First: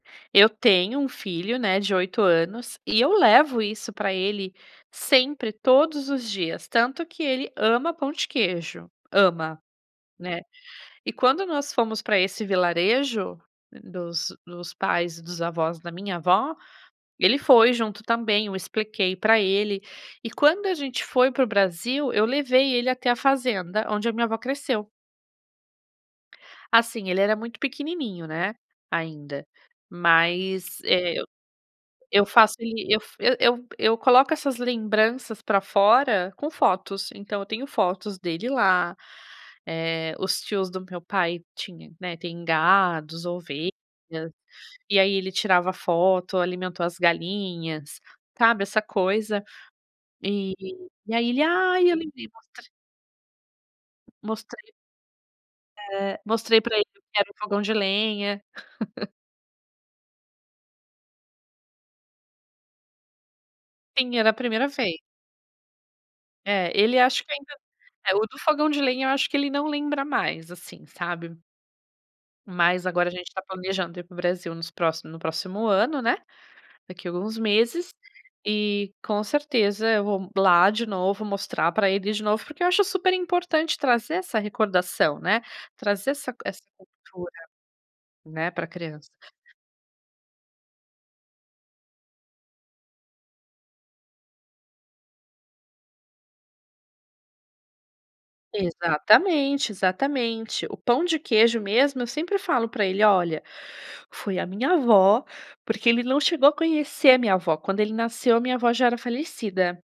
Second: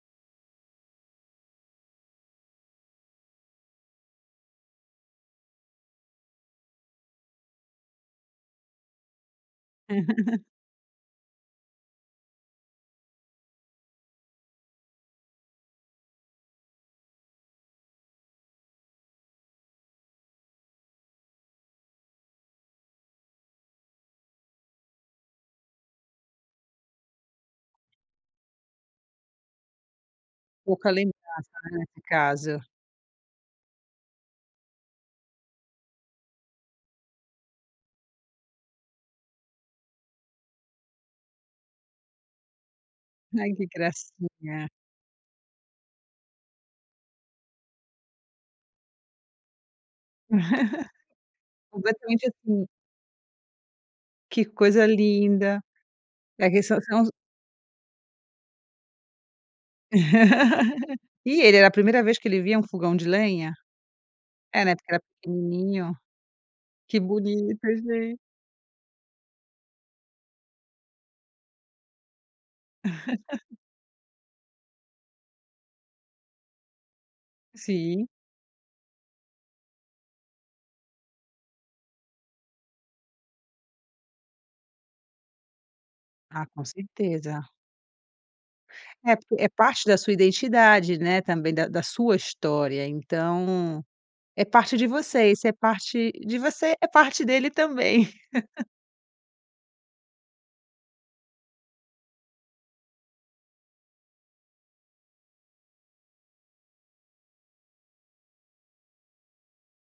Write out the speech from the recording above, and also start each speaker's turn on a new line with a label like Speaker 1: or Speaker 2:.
Speaker 1: Eu tenho 1 filho, né, de 8 anos, e eu levo isso pra ele sempre, todos os dias, tanto que ele ama pão de queijo. Ama, né. E quando nós fomos pra esse vilarejo, dos dos pais dos avós da minha avó, ele foi junto também, eu expliquei pra ele, e quando a gente foi para o Brasil, eu levei ele até a fazenda onde a minha avó cresceu. Assim, ele era muito pequenininho, né, ainda.
Speaker 2: O
Speaker 1: Mas,
Speaker 2: calen
Speaker 1: eh, eu
Speaker 2: [unintelligible]
Speaker 1: eu faço
Speaker 2: casa.
Speaker 1: ele eu f eu eu eu coloco essas lembranças pra fora com fotos, então eu tenho fotos dele lá, eh, os tios do meu pai tinha, né, tem gados,
Speaker 2: Ai, que
Speaker 1: ovelhas,
Speaker 2: gracinha.
Speaker 1: e aí ele tirava a foto, alimentou as galinhas, sabe, essa coisa. E e aí ele: "Ai, eu lembrei",
Speaker 2: [unintelligible]
Speaker 1: mostrei
Speaker 2: Que
Speaker 1: Mostrei
Speaker 2: coisa linda.
Speaker 1: É,
Speaker 2: É
Speaker 1: mostrei
Speaker 2: que
Speaker 1: pra
Speaker 2: sã
Speaker 1: ele o
Speaker 2: são os
Speaker 1: que era o fogão de lenha.
Speaker 2: E ele, era a primeira vez que ele via um fogão de lenha?
Speaker 1: Sim, era a
Speaker 2: É
Speaker 1: primeira
Speaker 2: né, porque era
Speaker 1: vez.
Speaker 2: pequenininho.
Speaker 1: É, ele
Speaker 2: Que
Speaker 1: acho que ainda
Speaker 2: bonito
Speaker 1: é,
Speaker 2: gente.
Speaker 1: o do fogão de lenha, eu acho que ele não lembra mais, assim, sabe. Mas agora a gente está planejando ir para o Brasil nos próximo no próximo ano, né, daqui alguns meses.
Speaker 2: Sim.
Speaker 1: E, com certeza eu vou lá de novo, mostrar pra ele de novo, porque eu acho super importante trazer essa recordação, né, trazer essa c
Speaker 2: Ah,
Speaker 1: essa
Speaker 2: com
Speaker 1: cultura,
Speaker 2: certeza.
Speaker 1: né, pra criança.
Speaker 2: É, porque é parte da sua identidade, né, também da da sua história, então é parte de você, isso é parte de você, é parte dele também.
Speaker 1: Exatamente, exatamente. O pão de queijo mesmo, eu sempre falo pra ele: "Olha, foi a minha avó", porque ele não chegou a conhecer a minha avó, quando ele nasceu, a minha avó já era falecida.